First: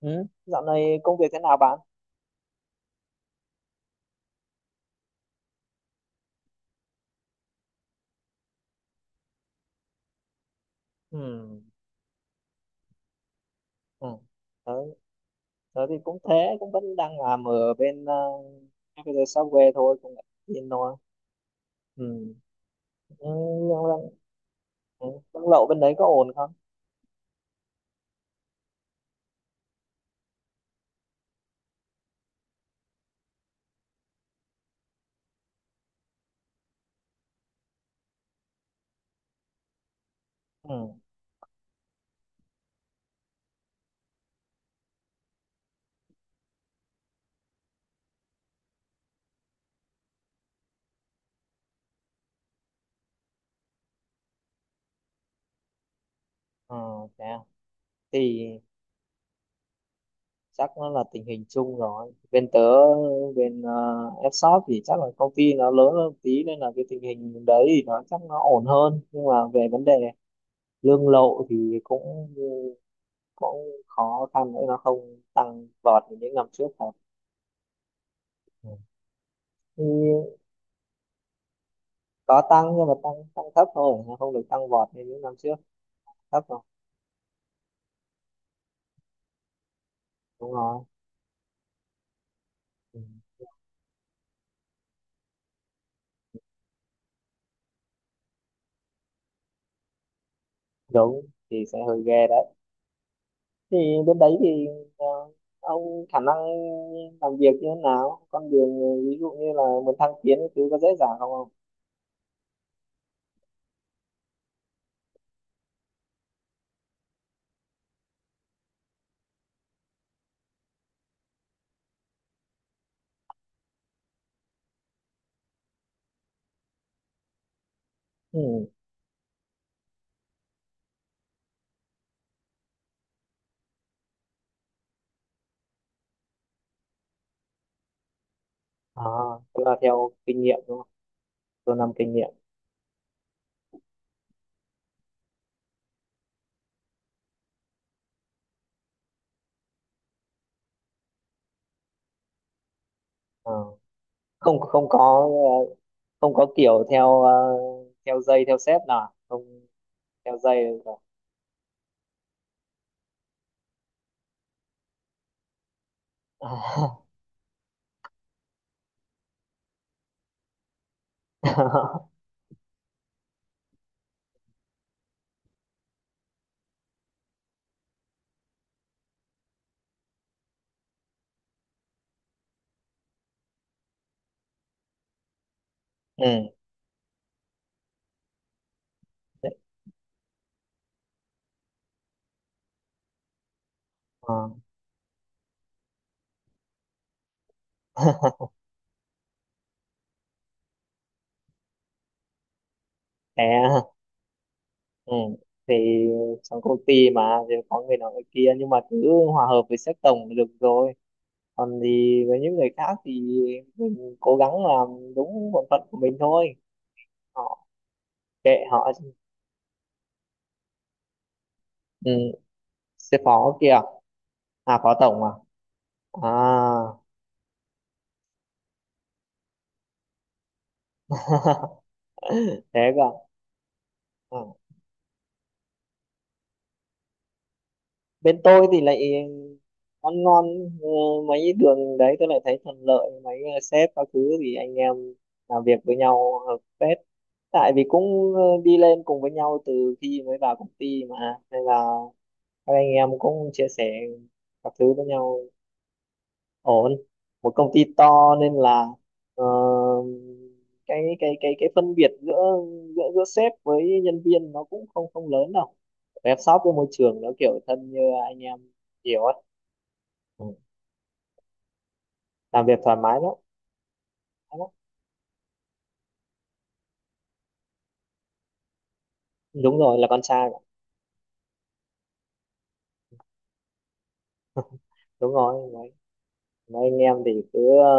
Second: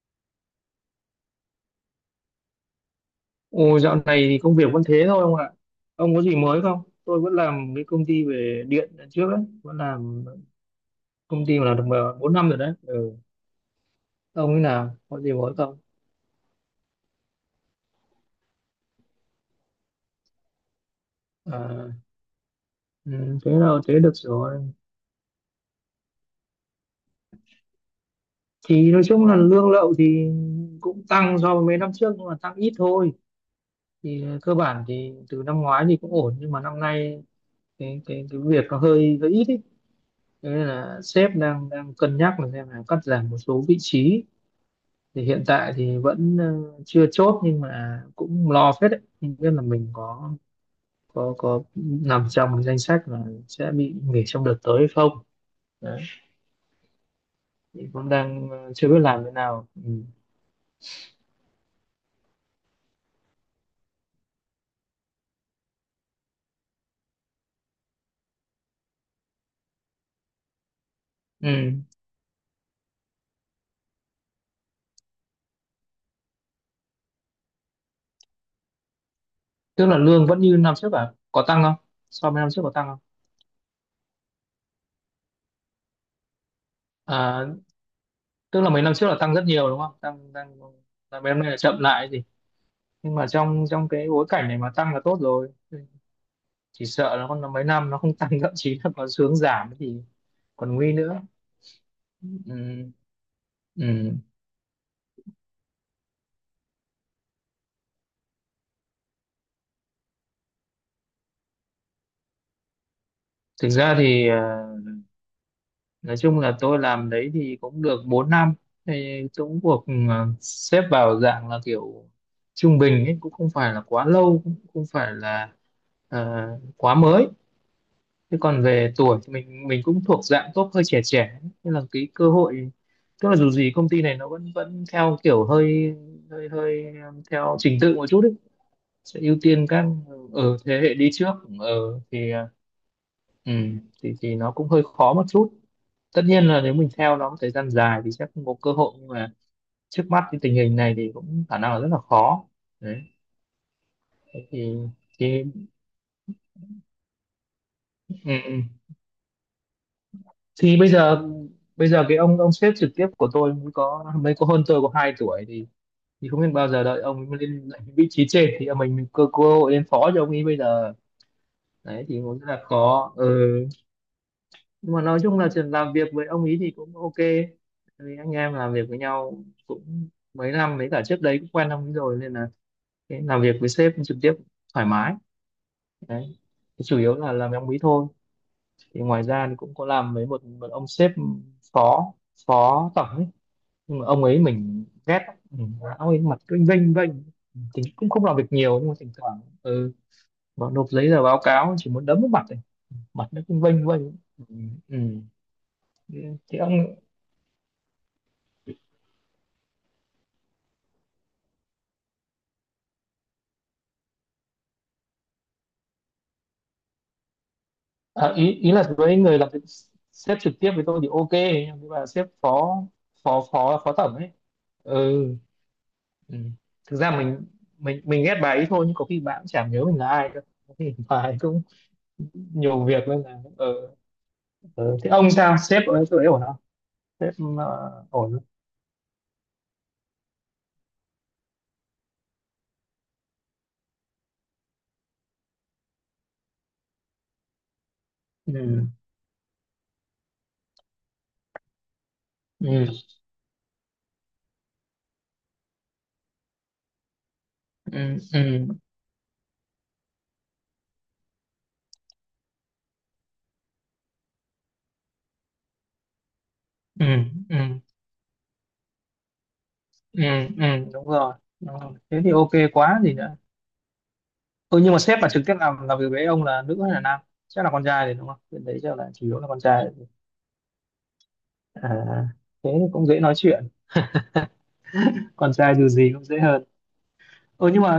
Ừ. Dạo này công việc thế nào bạn? Ồ, dạo này thì công việc vẫn thế thôi ông ạ. Ông có gì mới không? Tôi vẫn làm cái công ty về điện lần trước ấy, vẫn làm công Ừ. ty mà làm được 4 năm rồi đấy. Ừ. Ừ. Ông ấy Tớ, nào, có gì mới không? tớ thì cũng thế, cũng vẫn đang làm ở bên Computer Software thôi, cũng yên thôi. À, Ừ. ừ, Ừ, thế nhưng nào thế mà- được rồi. ừ, Công lậu bên đấy có ổn không? Thì nói chung là lương lậu thì cũng tăng so với mấy năm trước nhưng mà tăng ít thôi. Thì cơ bản thì từ năm ngoái thì cũng ổn nhưng mà năm nay cái việc nó hơi hơi ít ấy. Thế nên Ừ. là sếp đang đang cân nhắc là xem là cắt giảm một số vị trí thì hiện tại thì vẫn chưa chốt nhưng mà cũng lo phết đấy, không biết là mình có nằm trong danh sách là sẽ bị nghỉ trong đợt tới hay không đấy, Ừ. Thế à? thì cũng đang Thì chưa biết làm thế nào. Ừ. chắc nó là tình hình chung rồi. Bên f thì chắc là công ty nó lớn hơn tí nên là cái tình hình đấy thì nó chắc nó ổn hơn. Nhưng mà về vấn đề lương lậu thì Ừ. cũng cũng khó khăn nữa, nó không tăng vọt như những năm trước thật. Ừ. Thì Tức là lương vẫn như năm trước à, có tăng không, so với có năm trước có tăng nhưng tăng mà không? tăng tăng thấp thôi, nó không được tăng vọt như những năm trước, thấp rồi. À, tức là mấy năm trước là tăng rất nhiều đúng không, tăng Đúng tăng rồi. là mấy năm nay là chậm lại gì, Ừ. nhưng mà trong trong cái bối cảnh này mà tăng là tốt rồi, chỉ sợ là còn mấy năm nó không tăng thậm chí là còn xuống giảm thì còn nguy nữa. Đúng thì sẽ hơi ghê đấy. Ừ, Thì bên ừ. đấy thì ờ, ông khả năng làm việc như thế nào, con đường, ví dụ như là muốn thăng tiến cái thứ có dễ dàng không không? Thực ra thì nói chung là tôi làm đấy thì cũng được 4 năm thì cũng cuộc xếp vào dạng là kiểu trung bình ấy, cũng không phải là quá lâu cũng không phải là ờ, quá mới. Thế còn Ừ. về tuổi thì mình cũng thuộc dạng top hơi trẻ trẻ nên là cái cơ hội tức là dù gì công ty này nó vẫn vẫn theo kiểu hơi hơi hơi theo trình tự một chút ấy, À, sẽ ưu tức tiên là các theo kinh ở nghiệm đúng thế không, hệ đi trước theo năm ở kinh nghiệm? thì ừ, thì nó cũng hơi khó một chút. Tất nhiên là nếu mình theo nó một thời gian dài thì sẽ không có cơ hội, nhưng mà trước mắt cái tình hình này thì cũng khả năng là rất là khó đấy. Ờ. Thế không không có, thì ờ, không có kiểu theo ờ, ừ, theo dây, ừ. theo sếp nào không? Đeo dây Thì được rồi. Bây giờ cái ông sếp trực tiếp của tôi mới có hơn tôi có 2 tuổi thì không biết bao giờ đợi ông ấy mới lên lại vị trí trên thì mình cơ cơ hội lên phó cho ông ấy bây giờ đấy thì cũng rất là khó. Ừ, nhưng mà nói chung là chuyện làm việc với ông ý thì cũng ok. Tại vì anh em làm việc với nhau cũng mấy năm, với cả trước đấy cũng quen ông ý rồi nên là cái làm việc với sếp trực tiếp thoải mái đấy. Ừ Thì chủ yếu là làm với ông ý thôi, thì ngoài ra đấy. thì cũng có làm với một ông sếp phó, phó tổng ấy, nhưng mà ông ấy Ờ. mình ghét lắm. Ừ. Ông ấy mặt cứ vênh vênh, thì cũng không làm việc nhiều nhưng mà thỉnh thoảng vào nộp giấy tờ báo cáo chỉ muốn đấm vào mặt này, mặt Thế nó cứ vênh à? vênh. Ừ. Ừ. Ừ. Thì Thế thì trong công ông. ty mà, thì có người nọ người kia nhưng mà cứ hòa hợp với sếp tổng là được rồi. Còn thì với những người khác thì mình cố gắng làm đúng bổn phận của mình thôi, họ À, ý kệ ý là họ. với người làm việc sếp trực tiếp với tôi thì ok nhưng mà Ừ. sếp phó Sếp phó phó kia, phó phó tổng ấy. à phó Ừ, tổng à? À. ừ. Thực ra mình ghét bà ấy thôi, nhưng có khi bà cũng chả nhớ mình là ai đâu, có khi bà ấy cũng nhiều Thế cơ việc nên là ừ. à? Ừ. Thế ông sao, sếp ở chỗ ấy ổn không, sếp ổn Bên không? tôi thì lại ăn ngon, ờ, mấy đường đấy tôi lại thấy thuận lợi, mấy sếp các thứ thì anh em làm việc với nhau hợp phết, tại vì cũng đi Ừ. lên cùng với nhau từ khi mới vào công ty mà. Nên là các anh Ừ. em cũng chia sẻ các thứ với nhau, ổn. Một công ty Ừ. to nên Ừ. là ờ, cái phân biệt giữa giữa giữa sếp với nhân viên nó cũng không không lớn đâu. Web shop với môi Ừ. trường nó Ừ. kiểu thân như anh em, hiểu. Ừ. Ừ. Ừ. Đúng rồi. Đúng rồi, thế thì ok Làm việc thoải quá gì mái lắm, nữa. thoải mái lắm. Ừ, nhưng mà sếp mà trực tiếp làm việc với ông là nữ hay là nam, chắc là con trai thì đúng không, bên đấy chắc là chủ yếu là con Đúng trai. rồi, là con trai mà. À, thế thì cũng dễ nói chuyện, Đúng con rồi. trai dù mấy, gì cũng dễ hơn. mấy anh em thì cứ Ừ nhưng mà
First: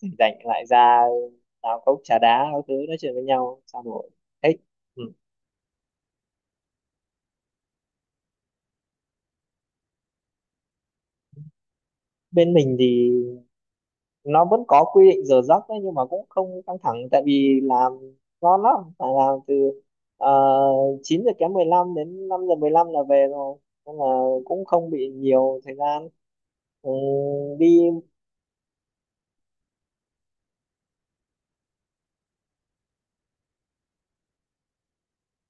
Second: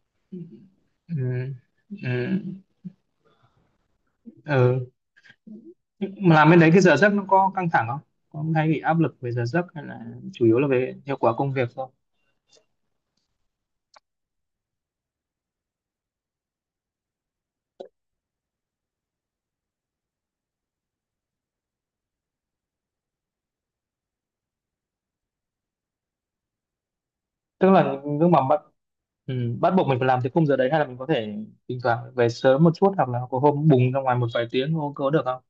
rảnh rảnh lại ra ừ, làm cốc trà ừ, đá các thứ, nói chuyện với nhau trao đổi, thích. ừ. Ừ. Mà làm bên đấy cái giờ giấc nó có căng thẳng không, có hay bị áp lực về giờ giấc hay là chủ yếu là về hiệu quả công việc thôi, Bên mình thì nó vẫn có quy định giờ giấc đấy nhưng mà cũng không căng thẳng, tại vì làm ngon lắm, phải làm từ 9 giờ kém 15 đến 5:15 là về rồi, nên là cũng không bị nhiều thời gian. Ừ, tức đi. là lúc mà bắt ừ, bắt buộc mình phải làm tới khung giờ đấy hay là mình có thể thỉnh thoảng về sớm một chút hoặc là có hôm bùng ra ngoài một vài tiếng không, có được không,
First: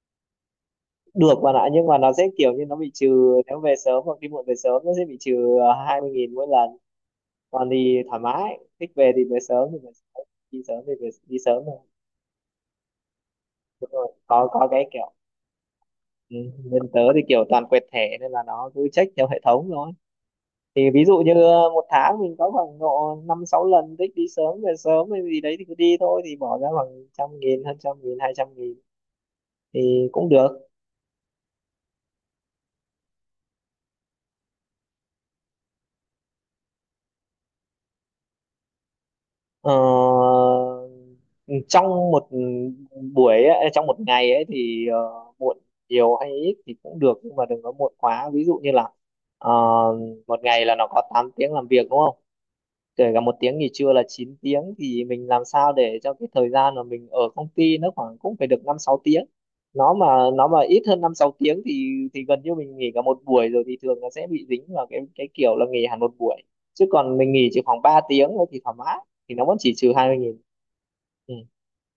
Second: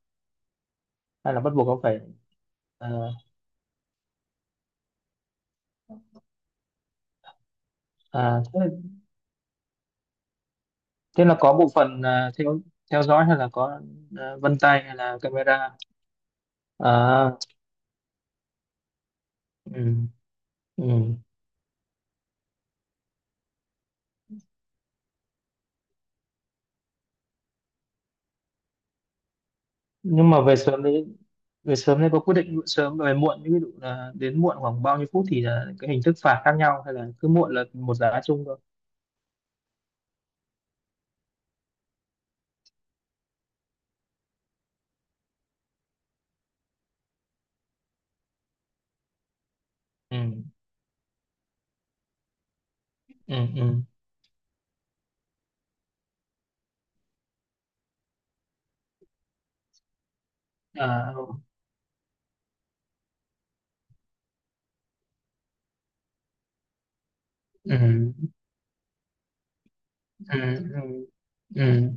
Được hay là bắt bạn buộc ạ, ông nhưng mà phải nó sẽ kiểu như nó bị trừ ờ, nếu về sớm hoặc đi muộn. Về sớm nó sẽ bị trừ à, 20.000 mỗi lần. Còn thì thoải à, mái, thế. thích về thì về sớm thì về sớm, đi sớm thì về, Thế là đi có sớm bộ thôi. phận à, theo theo dõi hay là có Đúng rồi. à, có vân có tay cái hay kiểu, là camera. ừ, bên tớ thì À kiểu toàn quẹt thẻ nên là nó cứ check theo hệ thống thôi. ừ, Thì ví ừ. dụ như một tháng mình có khoảng độ năm sáu lần thích đi sớm về sớm hay gì đấy thì cứ đi thôi, thì bỏ ra khoảng 100.000, hơn 100.000, 200.000 thì cũng Nhưng mà về được. sớm đấy, về sớm đấy có quyết định sớm và về muộn, ví dụ là đến muộn khoảng bao nhiêu phút thì là cái hình thức phạt khác nhau hay là cứ muộn là một giá chung thôi. Ờ, trong một buổi ấy, trong một ngày ấy thì muộn nhiều hay ít thì cũng được, nhưng mà đừng có muộn quá, ví dụ như là ờ, một Ừ ngày là nó có 8 tiếng làm việc đúng không, kể cả ừ một tiếng nghỉ ừ trưa là 9 tiếng, thì mình làm sao để cho cái thời gian mà mình ở công ty nó khoảng cũng phải được 5 6 tiếng. Nó mà nó mà ít hơn à, 5 6 tiếng thì gần như mình nghỉ cả một buổi rồi, thì thường nó sẽ bị dính vào cái kiểu là nghỉ hẳn một buổi. Chứ còn mình nghỉ chỉ ừ khoảng 3 ừ tiếng thôi thì thoải mái, thì nó vẫn chỉ trừ 20.000. ừ Ừ. ừ.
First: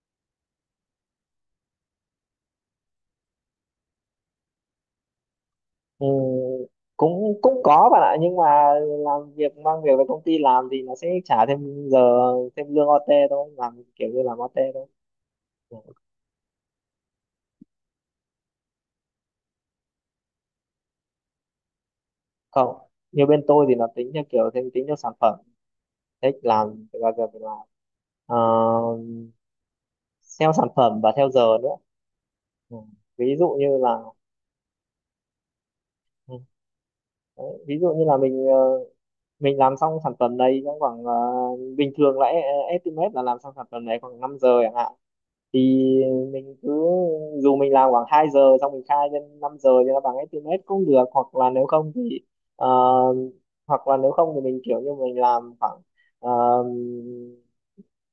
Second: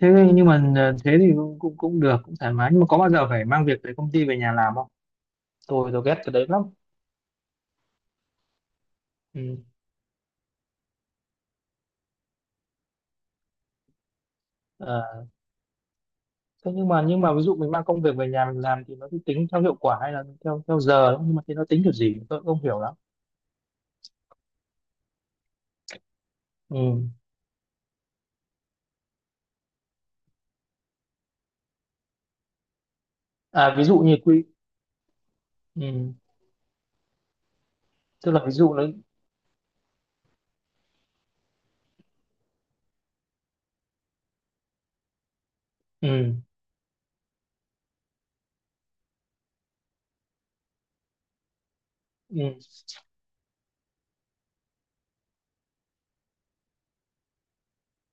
Thế nhưng mà à, thế thì cũng cũng cũng được, cũng thoải mái, nhưng mà có bao giờ phải mang việc về công ty về nhà làm không, tôi Ừ, ghét cái đấy lắm. cũng cũng có bạn ạ, nhưng mà làm việc Ừ. mang việc về công ty làm thì nó sẽ trả thêm giờ, thêm lương OT thôi, làm kiểu như làm OT thôi. À, Ừ. thế nhưng mà ví dụ mình mang công việc về nhà mình làm thì nó sẽ tính theo hiệu quả hay là theo theo giờ không? Nhưng mà thế nó tính kiểu gì tôi cũng không Không, hiểu lắm. như bên tôi thì nó tính theo kiểu thêm, tính theo sản phẩm, thích làm thì Ừ. bao giờ phải làm. Ờ, theo sản phẩm và theo giờ nữa. Ừ. Ví dụ như À ví là, dụ như quy. Ừ. ừ, đấy, ví dụ như là Tức là ví dụ nó mình làm xong sản phẩm này trong khoảng, bình thường là estimate là làm xong sản phẩm này khoảng 5 giờ chẳng hạn, thì ừ. mình cứ, dù mình làm khoảng 2 giờ xong mình khai lên 5 giờ thì nó bằng estimate cũng được, hoặc là nếu không thì Ừ. ờ, hoặc là nếu không thì mình kiểu như mình làm khoảng, ờ,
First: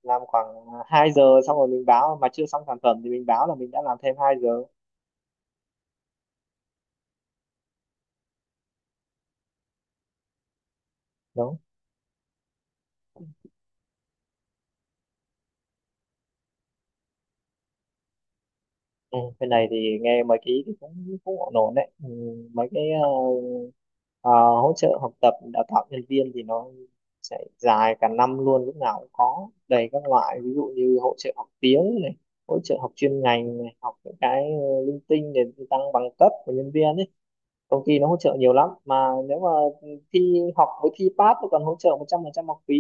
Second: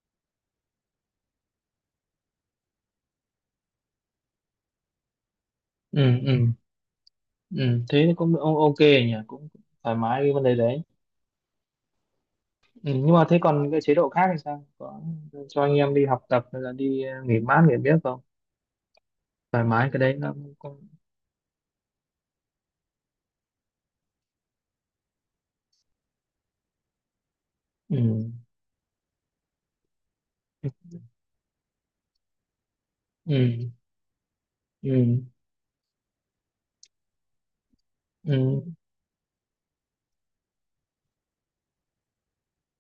làm khoảng 2 giờ xong rồi mình báo mà chưa xong sản phẩm thì mình báo là mình đã làm thêm 2 giờ. Ừ. Ừ. Ừ. Thế thì cũng o- ok nhỉ, cũng thoải mái cái vấn đề đấy. Đúng. Ừ. Nhưng mà thế còn cái chế độ khác thì sao, có cho anh em đi học tập hay là đi nghỉ mát nghỉ biết không, Ừ, bên thoải này mái thì cái đấy nghe nó mấy cái ý thì cũng cũng cũng ổn ổn đấy. Ừ, mấy cái ờ, hỗ trợ học tập đào tạo nhân viên thì nó sẽ dài cả ừ. năm luôn, lúc nào cũng có đầy các loại, ví dụ như hỗ trợ học tiếng này, hỗ trợ học chuyên Ừ. ngành Ừ. này, học những cái linh Ừ. tinh để tăng bằng cấp của nhân viên ấy. Công ty nó hỗ trợ Ừ. nhiều lắm, mà nếu mà thi học với thi pass nó còn hỗ trợ 100% học phí,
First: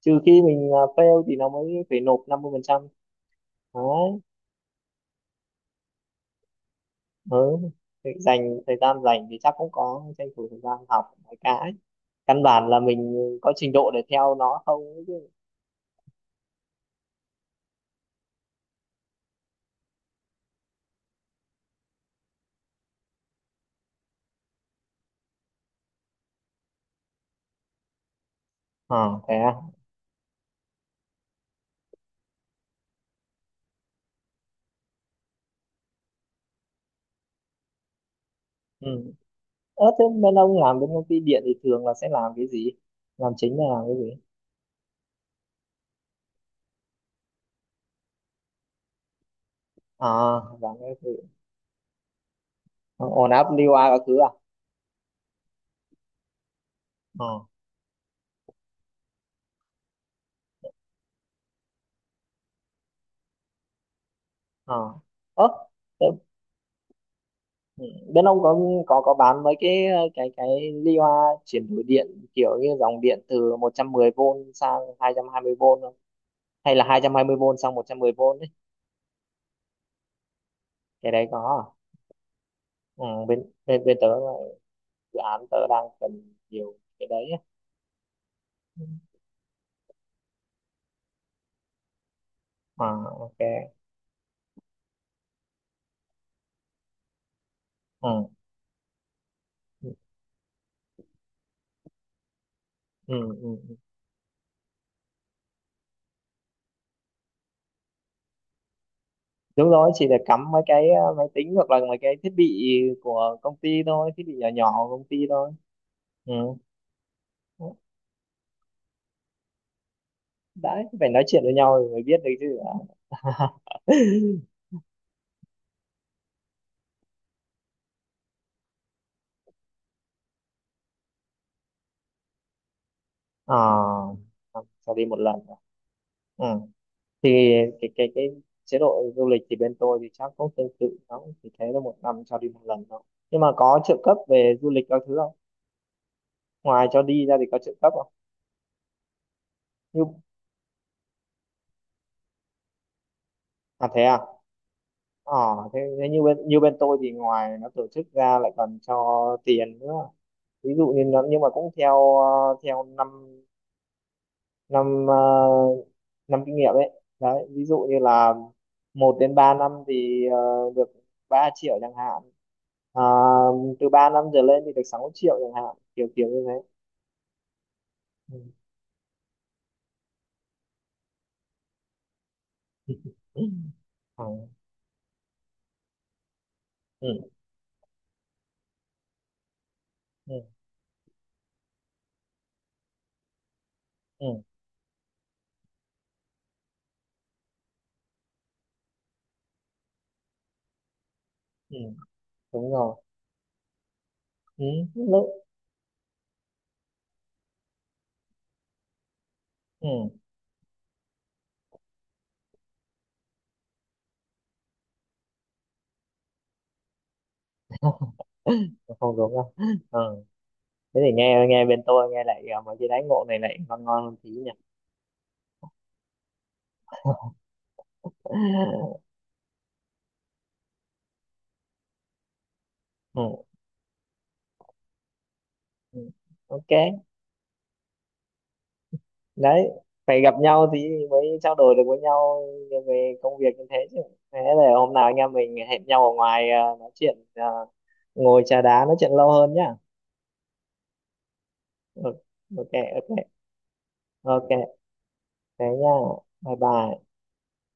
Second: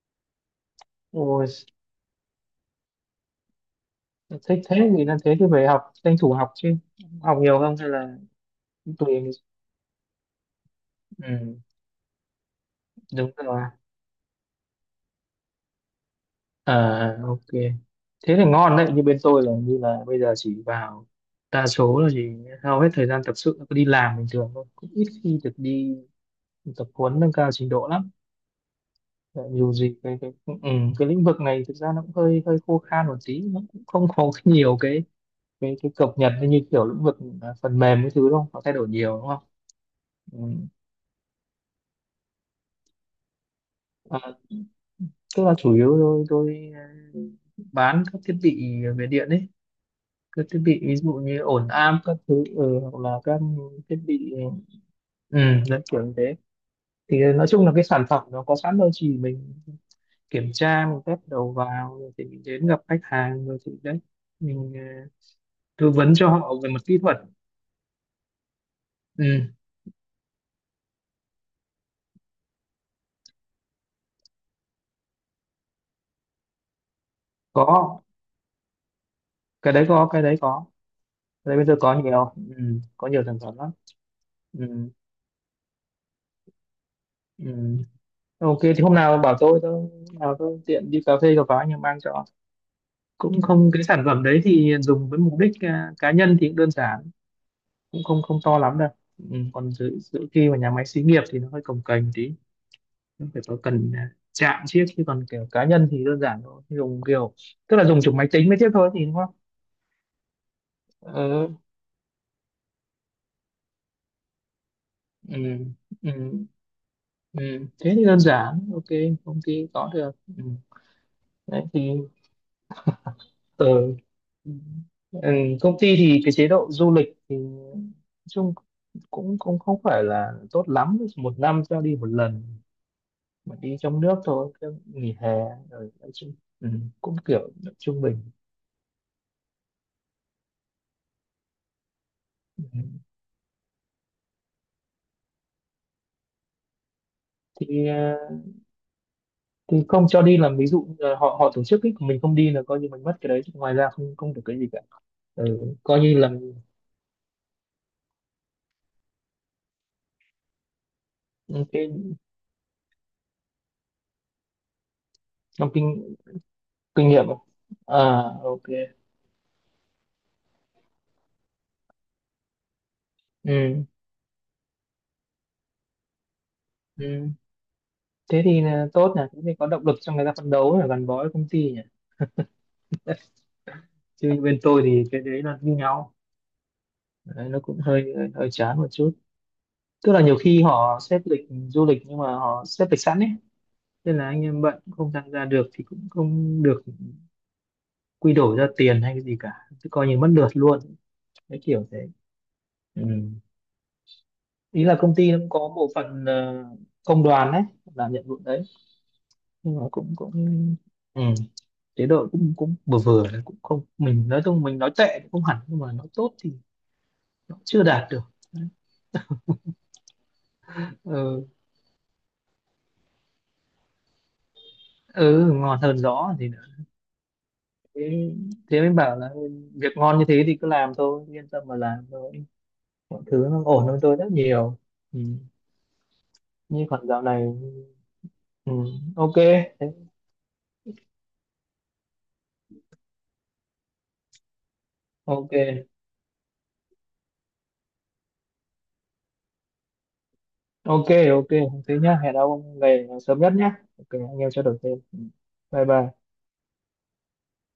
trừ khi mình fail thì Ôi nó mới phải nộp 50%. Đấy. thích thế, thì là thế thì phải học tranh thủ học chứ, Ừ. học nhiều không hay Thì là dành thời cũng gian, tùy em. dành thì chắc cũng có tranh thủ thời gian học mấy Ừ, cái, căn bản là mình đúng có rồi. trình độ để theo nó không ấy chứ. À ok, thế thì ngon đấy. Như bên tôi là như là bây giờ chỉ vào đa số là chỉ hầu hết thời gian tập sự là cứ đi làm bình thường thôi, cũng ít khi được đi tập huấn nâng cao trình độ lắm. À thế Tại à? dù gì cái ừ, ừ, cái lĩnh vực này thực ra nó cũng hơi hơi khô khan một tí, nó cũng không có nhiều cái cập nhật như kiểu lĩnh vực à, phần mềm cái thứ đâu nó thay đổi Ừ. nhiều đúng không. Ơ, thế bên ông làm bên công ty điện thì thường là sẽ làm cái gì, làm chính là làm cái gì? Ừ. Tức là chủ yếu tôi bán các thiết bị về điện ấy, À, các thiết làm bị cái ví gì, dụ như ổn áp các thứ, ừ, hoặc là ổn các áp lưu a thiết các thứ à? bị ừ, dân kiểu như thế. Thì ờ nói chung là cái sản phẩm nó có sẵn rồi, chỉ mình kiểm tra mình test đầu vào rồi thì mình đến gặp khách hàng rồi thì đấy mình ờ Ơ, tư thế. vấn cho họ về mặt kỹ thuật. Ừ, bên ông có bán Ừ, mấy cái cái ly hoa chuyển đổi điện kiểu như dòng điện từ 110V sang hai hai trăm hai mươi vôn không? Hay là hai hai trăm hai mươi vôn sang có, 110V ấy? cái đấy có, cái đấy có, Cái đấy cái đấy có bây giờ à? có nhiều, ừ, Ừ, có nhiều sản bên phẩm lắm. bên bên tớ là Ừ, dự án tớ đang cần nhiều cái đấy á. ừ. Ok, thì Ừ. hôm nào bảo tôi hôm nào tôi tiện đi cà phê cà pháo nhưng mang cho, À, cũng không ok. cái sản phẩm đấy thì dùng với mục đích à, cá nhân thì cũng đơn giản, cũng Ừ. không không to lắm đâu. Ừ, còn Ừ. giữ giữ khi mà nhà máy xí nghiệp thì nó hơi cồng kềnh tí, Ừ. nó phải Ừ. có cần à, chạm chiếc, chứ còn kiểu cá nhân thì đơn giản thôi, dùng kiểu tức là dùng chụp máy tính mới tiếp thôi thì đúng không. Đúng rồi, chỉ để cắm mấy cái máy tính Ừ, hoặc là mấy cái thiết bị của công ty thôi, thiết bị nhỏ nhỏ của công ty thôi. ừ, ừ, Ừ. ừ. Thế thì đơn giản ok, công ty có được. Ừ. Đấy, phải nói chuyện với Đấy nhau rồi thì mới biết được chứ. ừ. Ừ. Ừ, công ty thì cái chế độ du lịch thì nói chung cũng cũng không phải là tốt lắm, một năm cho đi một lần mà đi trong À, nước thôi cái sẽ đi nghỉ một hè lần à? rồi, nói chung Ừ. ừ, cũng Thì kiểu cái trung cái bình. cái chế độ du lịch thì bên tôi thì chắc cũng tương tự, nó cũng chỉ thế là 1 năm cho đi một Ừ. lần thôi. Nhưng mà có trợ cấp về du lịch các thứ không, ngoài cho đi ra thì có trợ Thì cấp không? ờ, thì Như, không cho đi là ví dụ như là họ họ tổ chức ấy, còn mình không đi là coi như mình mất cái đấy, chứ ngoài à ra thế không, à? không được cái gì cả. ờ Ừ, Thế, coi thế như như là bên như bên tôi thì ngoài nó tổ chức ra lại còn cho tiền nữa, ví dụ như nó, nhưng mà cũng cái theo theo năm năm trong ờ, kinh năm kinh nghiệm ấy. kinh nghiệm. Đấy, ví dụ như À là ok. 1 đến 3 năm thì được 3.000.000 chẳng hạn. À, Ừ. từ 3 năm trở lên thì được 6.000.000 chẳng hạn, kiểu kiểu như thế. Ừ. Thế thì là tốt nhỉ, thế thì có động lực cho người ta phấn đấu và gắn bó với công ty nhỉ, Ừ. Ừ. chứ như bên tôi thì cái đấy là như nhau đấy, nó cũng hơi hơi chán một chút. Tức là nhiều Ừ. khi họ xếp lịch du lịch nhưng mà họ xếp lịch sẵn ấy, nên là Ừ. anh Ừ. em bận không tham gia được thì cũng không được quy đổi ra tiền hay cái gì cả, cứ coi như mất lượt luôn, cái Ừ. kiểu thế. Đúng rồi. Ừ. Ừ. Ý là công Lúc. ty nó cũng có bộ phận công đoàn đấy làm nhiệm vụ đấy, nhưng mà Ừ. cũng cũng ừ. Chế độ cũng cũng vừa vừa đấy, cũng không, mình nói chung mình nói tệ cũng không hẳn nhưng mà nói tốt thì nó chưa đạt được. Không đúng đâu. Ừ. Thế thì Ừ, nghe nghe bên tôi nghe lại à, mấy cái đáy ngộ này lại ngon ngon hơn tí nhỉ. ừ ngon hơn rõ thì nữa. Thế, thế mới bảo là việc ngon như thế thì cứ làm thôi, yên tâm mà làm thôi, mọi thứ Ừ. nó ổn hơn tôi rất nhiều. Ừ. Ừ. Ok. Như còn dạo này ừ. Ok. Đấy, Thế- phải gặp nhau thì mới trao đổi được với nhau về công việc như thế chứ. Thế là hôm nào anh em ok mình hẹn nhau ở ngoài, à nói chuyện, à ngồi trà đá nói chuyện lâu hơn nhá. ok ok, thế Ừ, nhá, hẹn ok ông về ok sớm nhất nhá, ok anh em trao ok, đổi thêm. Ừ. thế Bye nha. bye. Bye bye.